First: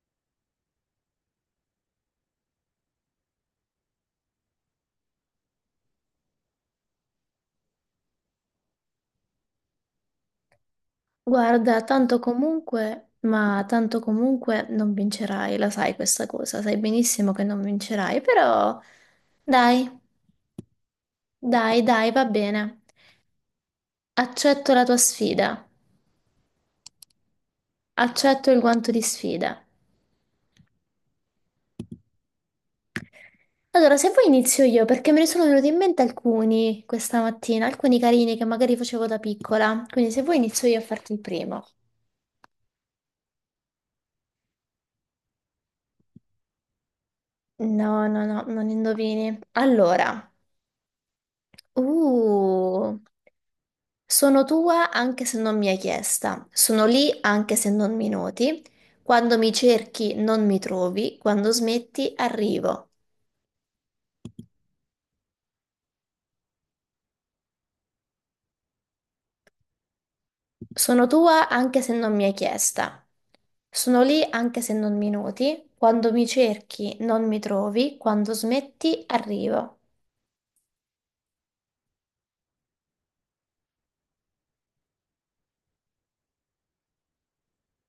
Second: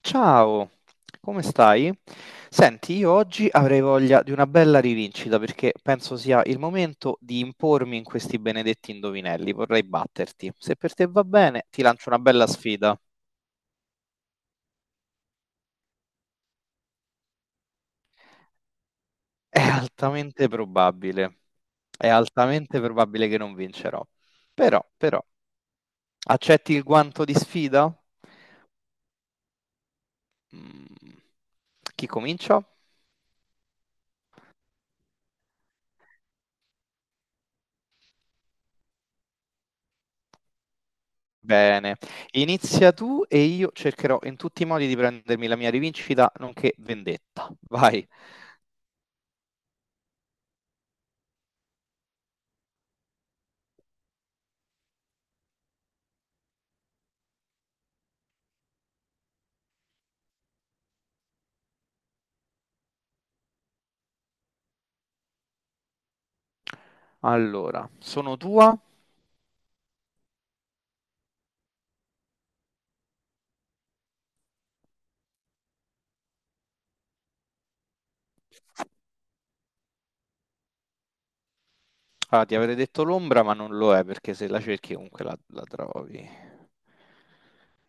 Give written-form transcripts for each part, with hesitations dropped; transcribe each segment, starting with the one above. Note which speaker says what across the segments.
Speaker 1: Ciao, come stai? Senti, io oggi avrei voglia di una bella rivincita perché penso sia il momento di impormi in questi benedetti indovinelli. Vorrei batterti. Se per te va bene,
Speaker 2: Guarda,
Speaker 1: ti lancio
Speaker 2: tanto
Speaker 1: una bella sfida.
Speaker 2: comunque, ma tanto comunque non vincerai, la sai questa cosa, sai benissimo che non vincerai, però
Speaker 1: È
Speaker 2: dai,
Speaker 1: altamente probabile, è
Speaker 2: dai, va bene.
Speaker 1: altamente probabile che non vincerò.
Speaker 2: Accetto la
Speaker 1: Però,
Speaker 2: tua
Speaker 1: però,
Speaker 2: sfida,
Speaker 1: accetti il guanto di sfida?
Speaker 2: accetto il guanto di sfida.
Speaker 1: Mm. Chi comincia?
Speaker 2: Allora, se vuoi inizio io, perché me ne sono venuti in mente alcuni questa mattina, alcuni carini che magari facevo da piccola, quindi se vuoi inizio io a farti il primo.
Speaker 1: Bene, inizia tu e io cercherò in tutti i modi di prendermi la mia rivincita, nonché vendetta.
Speaker 2: No,
Speaker 1: Vai.
Speaker 2: no, no, non indovini. Allora, uh. Sono tua anche se non mi hai chiesta, sono lì anche se non mi noti, quando mi cerchi non mi trovi, quando smetti arrivo.
Speaker 1: Allora, sono tua.
Speaker 2: Sono tua anche se non mi hai chiesta, sono lì anche se non mi noti, quando mi cerchi non mi trovi, quando smetti arrivo.
Speaker 1: Ah, ti avrei detto l'ombra, ma non lo è perché se la cerchi comunque la trovi.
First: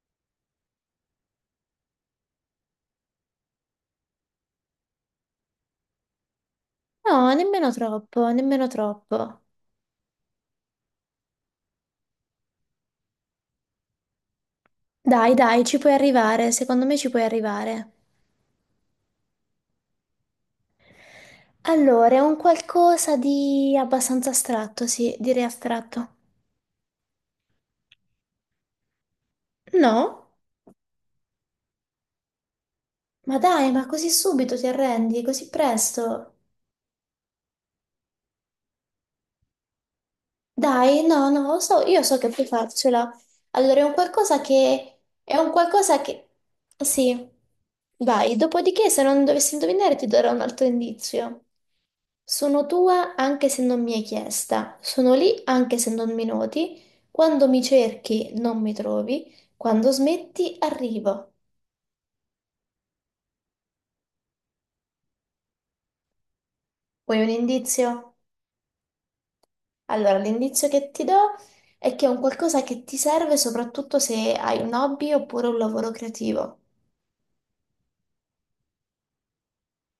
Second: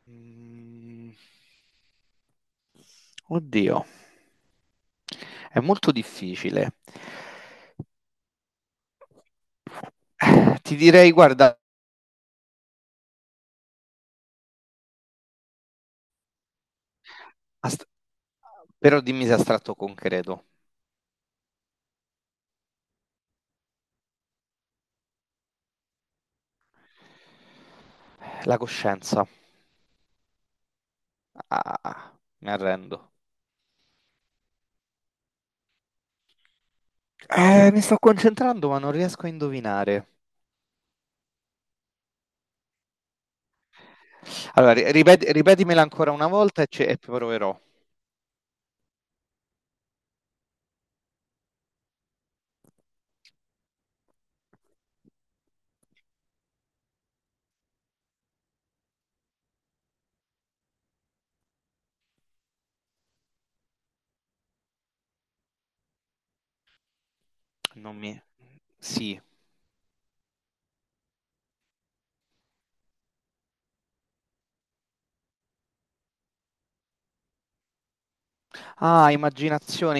Speaker 1: Mm. Oddio, è molto difficile.
Speaker 2: No, nemmeno troppo, nemmeno troppo.
Speaker 1: Ti direi, guarda,
Speaker 2: Dai, dai, ci puoi arrivare, secondo me ci puoi
Speaker 1: ast-
Speaker 2: arrivare.
Speaker 1: però dimmi se è astratto o concreto.
Speaker 2: Allora, è un qualcosa di abbastanza astratto, sì, direi astratto.
Speaker 1: La coscienza.
Speaker 2: No?
Speaker 1: Ah, mi arrendo.
Speaker 2: Ma dai, ma così subito ti arrendi, così presto?
Speaker 1: Mi sto concentrando, ma non riesco a indovinare.
Speaker 2: Dai, no, no, lo so, io so che puoi farcela. Allora, è un qualcosa
Speaker 1: Allora,
Speaker 2: che è un
Speaker 1: ripetimela
Speaker 2: qualcosa
Speaker 1: ancora una
Speaker 2: che
Speaker 1: volta e, e
Speaker 2: Sì,
Speaker 1: proverò.
Speaker 2: vai. Dopodiché, se non dovessi indovinare, ti darò un altro indizio. Sono tua anche se non mi hai chiesta. Sono lì anche se non mi noti. Quando mi cerchi, non mi trovi. Quando smetti, arrivo. Vuoi un
Speaker 1: Non
Speaker 2: indizio?
Speaker 1: mi... Sì.
Speaker 2: Allora, l'indizio che ti do è che è un qualcosa che ti serve soprattutto se hai un hobby oppure un lavoro creativo.
Speaker 1: Ah, immaginazione,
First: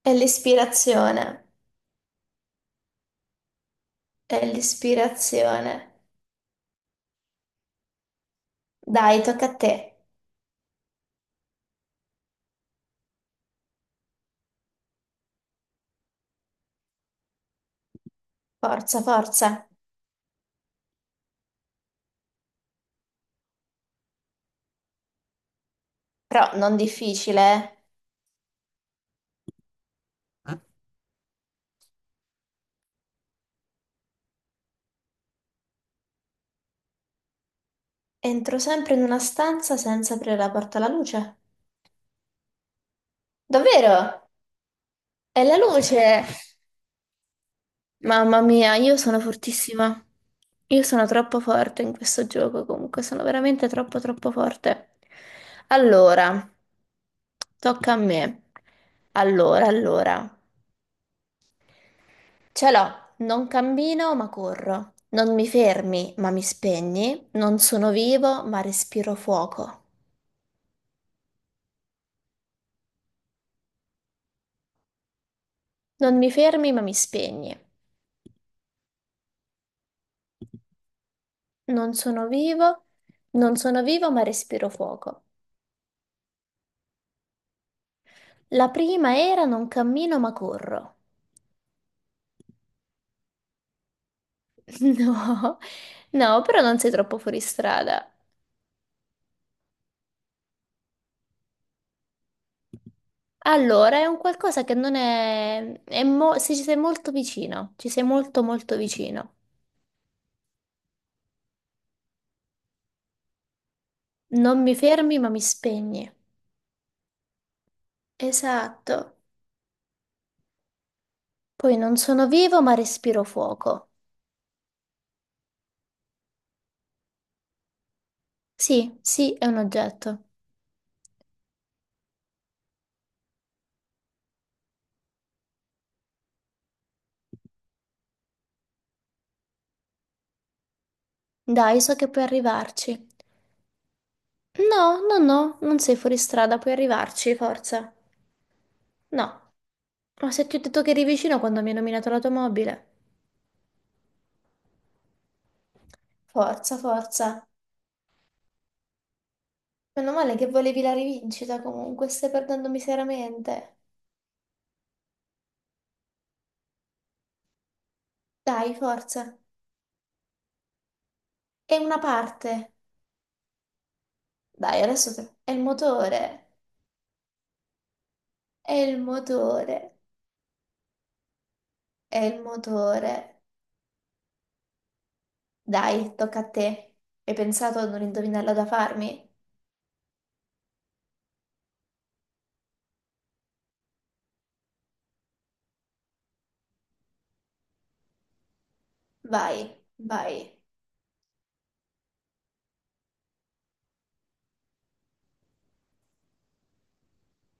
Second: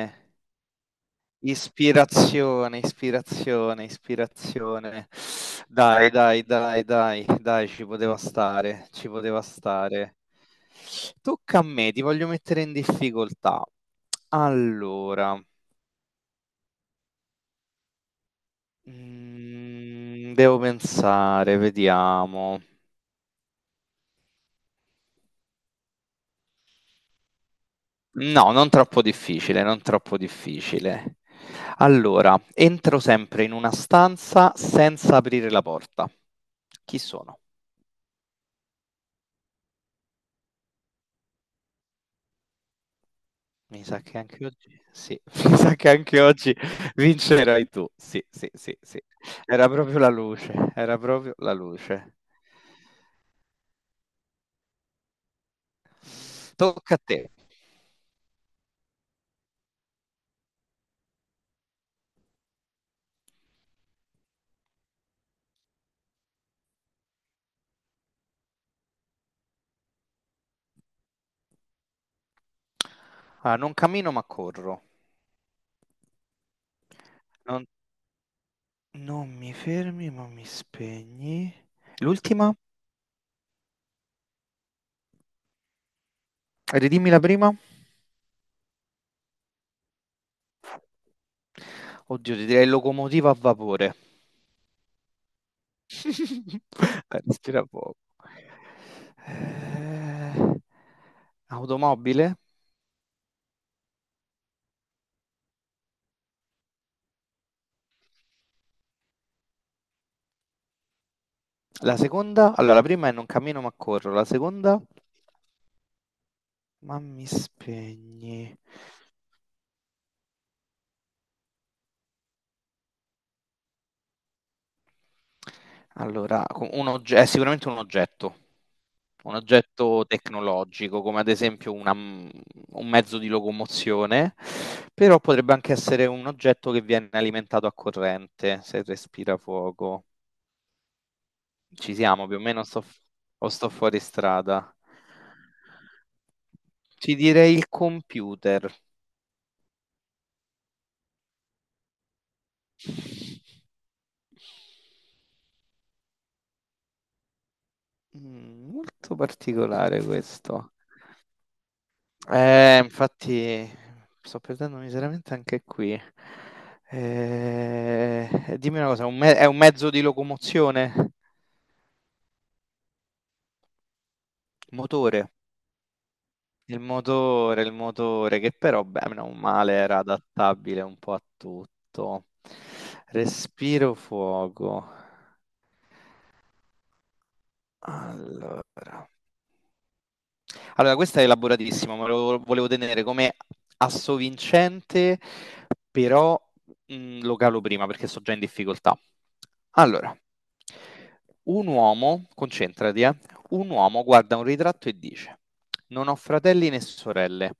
Speaker 2: È l'ispirazione,
Speaker 1: Ispirazione, ispirazione,
Speaker 2: è
Speaker 1: ispirazione.
Speaker 2: l'ispirazione.
Speaker 1: Dai, dai, dai, dai, dai, ci poteva stare, ci
Speaker 2: Dai,
Speaker 1: poteva
Speaker 2: tocca a te.
Speaker 1: stare. Tocca a me, ti voglio mettere in difficoltà. Allora,
Speaker 2: Forza, forza.
Speaker 1: devo pensare, vediamo.
Speaker 2: Però non difficile, eh.
Speaker 1: No, non troppo difficile, non troppo difficile. Allora, entro sempre in una stanza senza aprire la porta. Chi sono?
Speaker 2: Entro sempre in una stanza senza aprire la porta alla luce.
Speaker 1: Mi sa che
Speaker 2: Davvero?
Speaker 1: anche oggi, sì,
Speaker 2: È la
Speaker 1: mi sa che anche
Speaker 2: luce!
Speaker 1: oggi vincerai tu. Sì,
Speaker 2: Mamma
Speaker 1: sì,
Speaker 2: mia,
Speaker 1: sì,
Speaker 2: io
Speaker 1: sì.
Speaker 2: sono
Speaker 1: Era proprio
Speaker 2: fortissima.
Speaker 1: la luce,
Speaker 2: Io
Speaker 1: era
Speaker 2: sono
Speaker 1: proprio
Speaker 2: troppo
Speaker 1: la
Speaker 2: forte in
Speaker 1: luce.
Speaker 2: questo gioco, comunque sono veramente troppo troppo forte. Allora,
Speaker 1: Tocca a te.
Speaker 2: tocca a me. Allora, allora. Ce l'ho, non cammino ma corro. Non mi fermi ma mi spegni. Non sono vivo ma respiro fuoco.
Speaker 1: Ah, non cammino ma corro.
Speaker 2: Non mi fermi ma mi spegni.
Speaker 1: Non, non mi fermi ma mi spegni.
Speaker 2: Non sono
Speaker 1: L'ultima?
Speaker 2: vivo, non sono vivo ma respiro fuoco.
Speaker 1: Ridimmi la prima?
Speaker 2: La prima era non cammino ma corro.
Speaker 1: Oddio, ti direi locomotiva a vapore.
Speaker 2: No, no, però non sei troppo fuori
Speaker 1: Respira poco.
Speaker 2: strada.
Speaker 1: Eh, automobile?
Speaker 2: Allora, è un qualcosa che non è è mo- se ci sei molto vicino, ci sei molto molto vicino.
Speaker 1: La seconda? Allora, la prima è non cammino ma corro. La
Speaker 2: Non mi
Speaker 1: seconda?
Speaker 2: fermi, ma mi spegni.
Speaker 1: Ma mi spegni.
Speaker 2: Esatto. Poi non sono vivo, ma respiro fuoco.
Speaker 1: Allora, è sicuramente
Speaker 2: Sì, sì,
Speaker 1: un
Speaker 2: è un
Speaker 1: oggetto
Speaker 2: oggetto.
Speaker 1: tecnologico, come ad esempio un mezzo di locomozione, però potrebbe anche essere un oggetto che viene alimentato a corrente, se respira fuoco.
Speaker 2: Dai,
Speaker 1: Ci
Speaker 2: so che puoi
Speaker 1: siamo, più o meno sto,
Speaker 2: arrivarci.
Speaker 1: o sto fuori strada.
Speaker 2: No, no, no, non sei fuori strada, puoi
Speaker 1: Ti
Speaker 2: arrivarci,
Speaker 1: direi il
Speaker 2: forza.
Speaker 1: computer.
Speaker 2: No, ma se ti ho detto che eri vicino quando mi hai nominato l'automobile. Forza, forza.
Speaker 1: Molto particolare
Speaker 2: Meno male che
Speaker 1: questo.
Speaker 2: volevi la rivincita comunque, stai perdendo
Speaker 1: Infatti
Speaker 2: miseramente.
Speaker 1: sto perdendo miseramente anche qui.
Speaker 2: Dai,
Speaker 1: Dimmi una cosa,
Speaker 2: forza.
Speaker 1: è un mezzo di locomozione?
Speaker 2: È una parte. Dai, adesso
Speaker 1: Motore.
Speaker 2: te- è il motore.
Speaker 1: Il motore, il motore, che
Speaker 2: È
Speaker 1: però,
Speaker 2: il
Speaker 1: beh, non male,
Speaker 2: motore.
Speaker 1: era adattabile un po' a
Speaker 2: È
Speaker 1: tutto.
Speaker 2: il motore.
Speaker 1: Respiro fuoco.
Speaker 2: Dai, tocca a te. Hai pensato ad un indovinello da
Speaker 1: Allora.
Speaker 2: farmi?
Speaker 1: Allora, questa è elaboratissima, ma lo volevo tenere come assovincente, però lo calo prima perché sto già in difficoltà.
Speaker 2: Vai,
Speaker 1: Allora,
Speaker 2: vai.
Speaker 1: un uomo, concentrati, un uomo guarda un ritratto e dice: Non ho fratelli né sorelle,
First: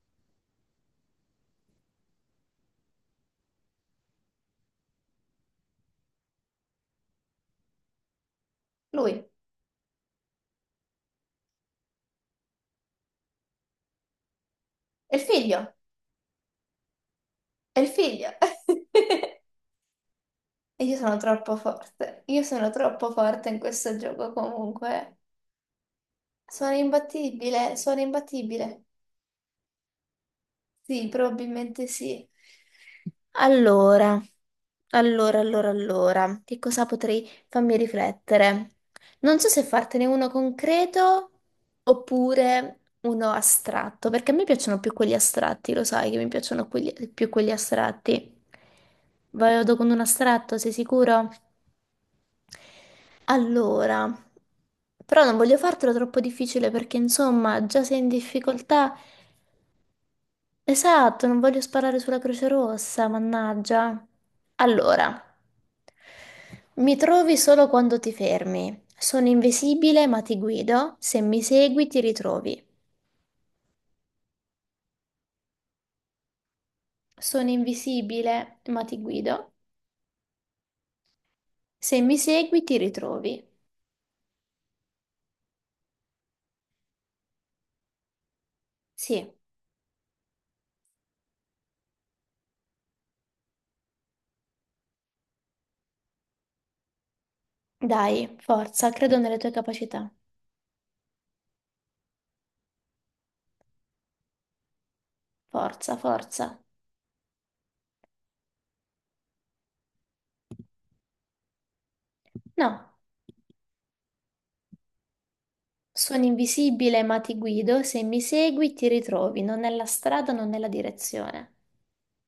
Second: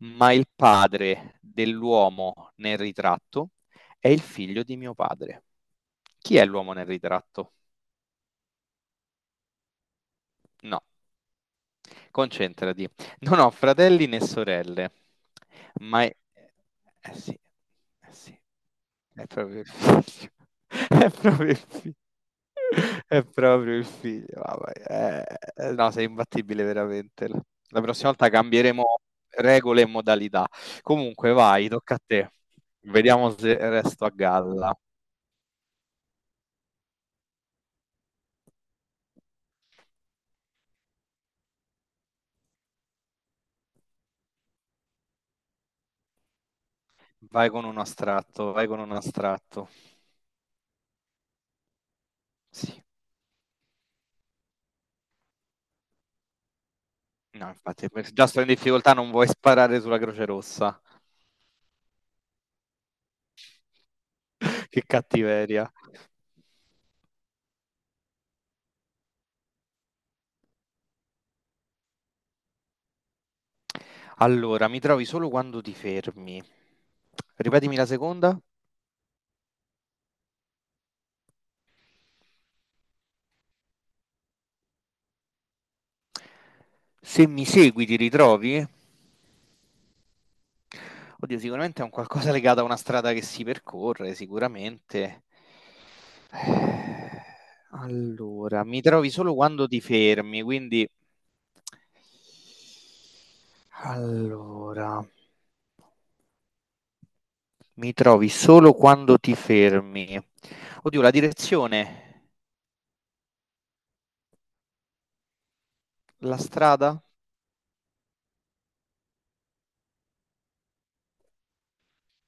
Speaker 1: ma il padre dell'uomo nel ritratto è il figlio di mio padre. Chi è l'uomo nel ritratto?
Speaker 2: Lui.
Speaker 1: No. Concentrati. Non ho fratelli né sorelle,
Speaker 2: È il figlio.
Speaker 1: ma è... Eh sì,
Speaker 2: È il
Speaker 1: eh
Speaker 2: figlio.
Speaker 1: sì, è proprio il figlio.
Speaker 2: E io
Speaker 1: È
Speaker 2: sono
Speaker 1: proprio
Speaker 2: troppo
Speaker 1: il figlio.
Speaker 2: forte. Io sono troppo
Speaker 1: È
Speaker 2: forte in
Speaker 1: proprio il
Speaker 2: questo
Speaker 1: figlio.
Speaker 2: gioco
Speaker 1: Vabbè,
Speaker 2: comunque.
Speaker 1: no, sei imbattibile
Speaker 2: Sono
Speaker 1: veramente.
Speaker 2: imbattibile,
Speaker 1: La
Speaker 2: sono
Speaker 1: prossima volta
Speaker 2: imbattibile.
Speaker 1: cambieremo regole e modalità.
Speaker 2: Sì,
Speaker 1: Comunque, vai,
Speaker 2: probabilmente
Speaker 1: tocca a
Speaker 2: sì.
Speaker 1: te. Vediamo se resto a
Speaker 2: Allora,
Speaker 1: galla.
Speaker 2: allora, che cosa potrei farmi riflettere? Non so se fartene uno concreto oppure uno astratto, perché a me piacciono più quelli astratti, lo sai che mi piacciono quelli- più
Speaker 1: Vai
Speaker 2: quelli
Speaker 1: con un
Speaker 2: astratti.
Speaker 1: astratto, vai con un astratto.
Speaker 2: Vado con un astratto, sei sicuro?
Speaker 1: Sì.
Speaker 2: Allora, però non voglio fartelo troppo difficile perché
Speaker 1: No,
Speaker 2: insomma, già
Speaker 1: infatti,
Speaker 2: sei in
Speaker 1: già sto in difficoltà,
Speaker 2: difficoltà.
Speaker 1: non vuoi sparare sulla Croce Rossa.
Speaker 2: Esatto, non voglio sparare sulla Croce Rossa, mannaggia.
Speaker 1: Che
Speaker 2: Allora,
Speaker 1: cattiveria.
Speaker 2: mi trovi solo quando ti fermi. Sono invisibile, ma ti guido. Se mi segui, ti ritrovi.
Speaker 1: Allora, mi trovi solo quando ti fermi.
Speaker 2: Sono
Speaker 1: Ripetimi la seconda.
Speaker 2: invisibile, ma ti guido. Se mi segui, ti ritrovi.
Speaker 1: Se mi segui, ti ritrovi?
Speaker 2: Sì,
Speaker 1: Oddio, sicuramente è un qualcosa legato a una strada che si percorre, sicuramente. Eh,
Speaker 2: dai,
Speaker 1: Allora, mi
Speaker 2: forza,
Speaker 1: trovi
Speaker 2: credo
Speaker 1: solo
Speaker 2: nelle tue
Speaker 1: quando ti
Speaker 2: capacità.
Speaker 1: fermi, quindi... Allora...
Speaker 2: Forza, forza.
Speaker 1: Mi trovi solo quando ti fermi. Oddio, la direzione,
Speaker 2: No, sono
Speaker 1: la
Speaker 2: invisibile,
Speaker 1: strada?
Speaker 2: ma ti guido. Se mi segui, ti ritrovi. Non è la strada, non è la direzione.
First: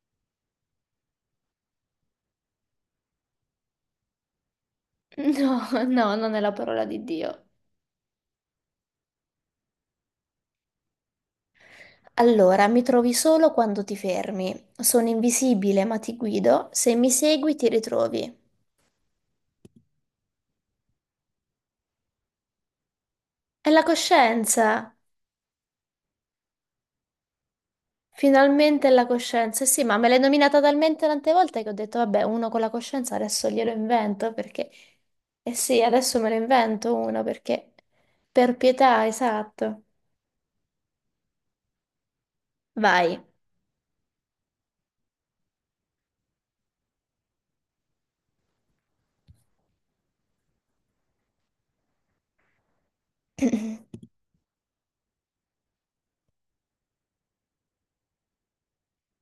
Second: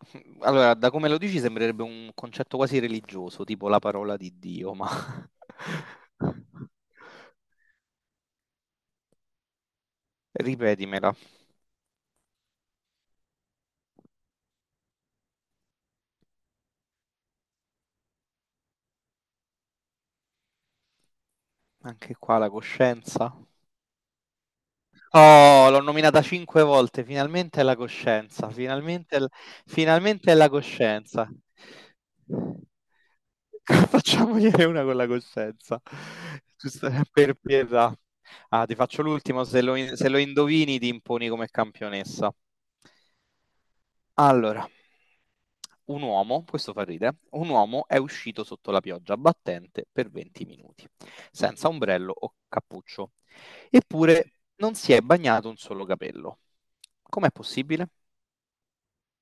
Speaker 1: Allora, da come lo dici sembrerebbe un concetto quasi religioso, tipo la parola di Dio, ma
Speaker 2: No, no, non è la parola di Dio.
Speaker 1: ripetimela.
Speaker 2: Allora, mi trovi solo quando ti fermi. Sono invisibile, ma ti guido. Se mi segui, ti ritrovi.
Speaker 1: Anche qua la coscienza.
Speaker 2: È la coscienza.
Speaker 1: Oh, l'ho nominata cinque volte, finalmente è la coscienza,
Speaker 2: Finalmente è la
Speaker 1: finalmente
Speaker 2: coscienza. Sì, ma me l'hai
Speaker 1: finalmente è la
Speaker 2: nominata talmente
Speaker 1: coscienza.
Speaker 2: tante volte che ho detto, vabbè, uno con la coscienza adesso glielo invento
Speaker 1: Facciamogliene
Speaker 2: perché
Speaker 1: una con la
Speaker 2: Eh
Speaker 1: coscienza.
Speaker 2: sì, adesso me lo
Speaker 1: Giusto,
Speaker 2: invento uno
Speaker 1: per
Speaker 2: perché
Speaker 1: pietà.
Speaker 2: Per
Speaker 1: Ah, ti faccio
Speaker 2: pietà,
Speaker 1: l'ultimo,
Speaker 2: esatto.
Speaker 1: se lo indovini ti imponi come campionessa.
Speaker 2: Vai.
Speaker 1: Allora, un uomo, questo fa ridere, un uomo è uscito sotto la pioggia battente per 20 minuti, senza ombrello o cappuccio, eppure non si è bagnato un solo capello. Com'è possibile?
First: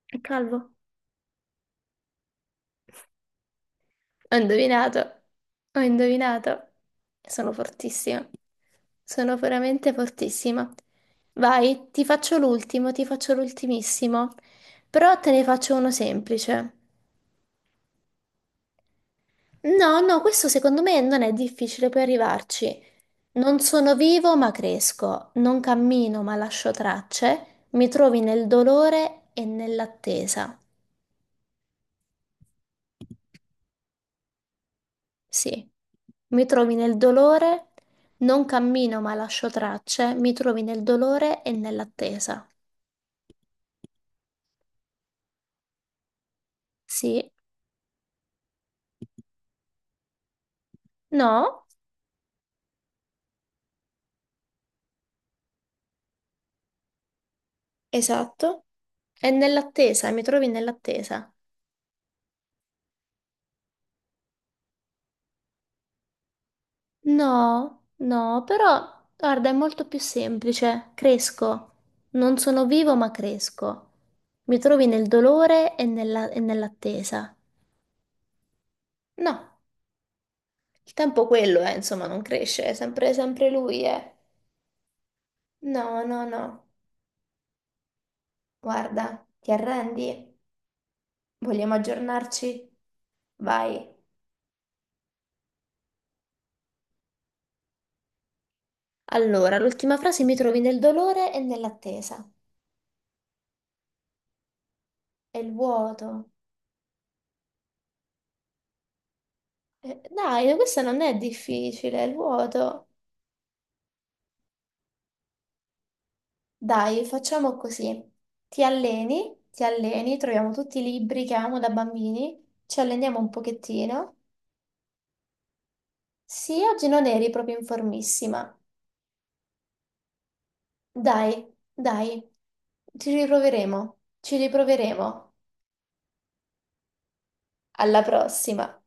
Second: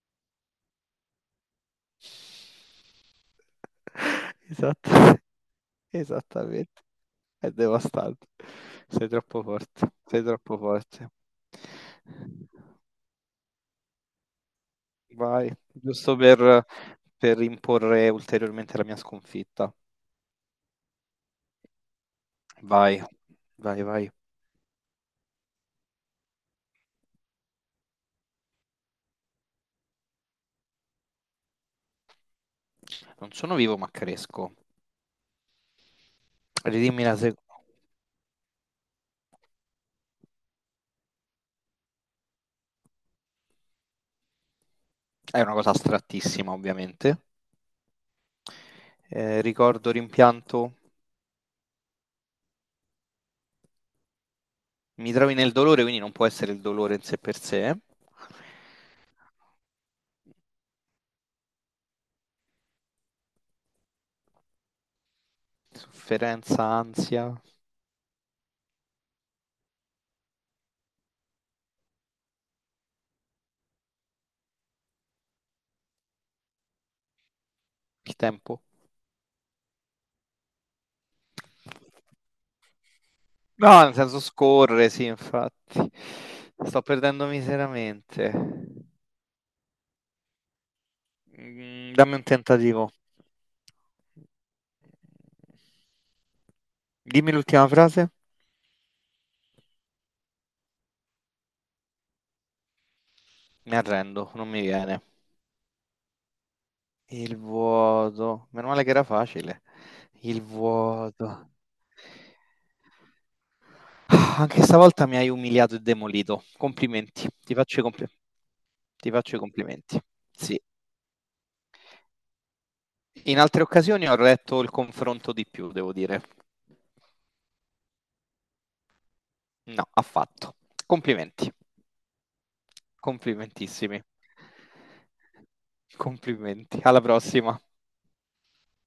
Speaker 2: È calvo. Ho
Speaker 1: Esatto.
Speaker 2: indovinato, ho indovinato.
Speaker 1: Esattamente. È
Speaker 2: Sono
Speaker 1: devastante.
Speaker 2: fortissima.
Speaker 1: Sei
Speaker 2: Sono
Speaker 1: troppo
Speaker 2: veramente
Speaker 1: forte. Sei troppo
Speaker 2: fortissima.
Speaker 1: forte.
Speaker 2: Vai, ti faccio l'ultimo, ti faccio l'ultimissimo. Però te ne
Speaker 1: Vai,
Speaker 2: faccio uno
Speaker 1: giusto per,
Speaker 2: semplice.
Speaker 1: per imporre ulteriormente la mia sconfitta.
Speaker 2: No, no, questo secondo me non è difficile, puoi arrivarci.
Speaker 1: Vai,
Speaker 2: Non
Speaker 1: vai,
Speaker 2: sono
Speaker 1: vai.
Speaker 2: vivo, ma cresco. Non cammino, ma lascio tracce. Mi trovi nel dolore e nell'attesa.
Speaker 1: Non sono vivo ma cresco.
Speaker 2: Sì, mi trovi nel
Speaker 1: Ridimmi la seconda.
Speaker 2: dolore, non cammino ma lascio tracce, mi trovi nel dolore e nell'attesa.
Speaker 1: È una cosa astrattissima, ovviamente.
Speaker 2: Sì,
Speaker 1: Ricordo, rimpianto.
Speaker 2: no,
Speaker 1: Mi trovi nel dolore, quindi non può essere il dolore in sé per sé.
Speaker 2: esatto. E nell'attesa, mi trovi nell'attesa.
Speaker 1: Sofferenza, ansia,
Speaker 2: No, no, però guarda, è molto più semplice. Cresco. Non sono vivo ma cresco. Mi trovi nel dolore e e nell'attesa.
Speaker 1: il tempo.
Speaker 2: No, il tempo quello è, insomma, non cresce, è sempre, sempre
Speaker 1: No,
Speaker 2: lui,
Speaker 1: nel
Speaker 2: eh.
Speaker 1: senso scorre, sì, infatti.
Speaker 2: No, no, no.
Speaker 1: Sto perdendo miseramente.
Speaker 2: Guarda, ti arrendi? Vogliamo
Speaker 1: Dammi un
Speaker 2: aggiornarci?
Speaker 1: tentativo.
Speaker 2: Vai.
Speaker 1: Dimmi l'ultima frase.
Speaker 2: Allora, l'ultima frase mi trovi nel dolore e nell'attesa.
Speaker 1: Mi arrendo, non mi viene.
Speaker 2: È il vuoto.
Speaker 1: Il vuoto. Meno male che era facile. Il
Speaker 2: Dai, questo non è
Speaker 1: vuoto.
Speaker 2: difficile, è il vuoto.
Speaker 1: Ah, anche stavolta mi hai umiliato e demolito.
Speaker 2: Dai,
Speaker 1: Complimenti. Ti
Speaker 2: facciamo
Speaker 1: faccio i
Speaker 2: così.
Speaker 1: compli- ti faccio i
Speaker 2: Ti
Speaker 1: complimenti.
Speaker 2: alleni, troviamo
Speaker 1: Sì.
Speaker 2: tutti i libri che amo da bambini, ci alleniamo un
Speaker 1: In altre occasioni
Speaker 2: pochettino.
Speaker 1: ho retto il confronto di più, devo dire.
Speaker 2: Sì, oggi non eri proprio in formissima.
Speaker 1: No, affatto.
Speaker 2: Dai,
Speaker 1: Complimenti.
Speaker 2: dai, ci riproveremo,
Speaker 1: Complimentissimi.
Speaker 2: ci riproveremo.
Speaker 1: Complimenti. Alla prossima.
Speaker 2: Alla prossima.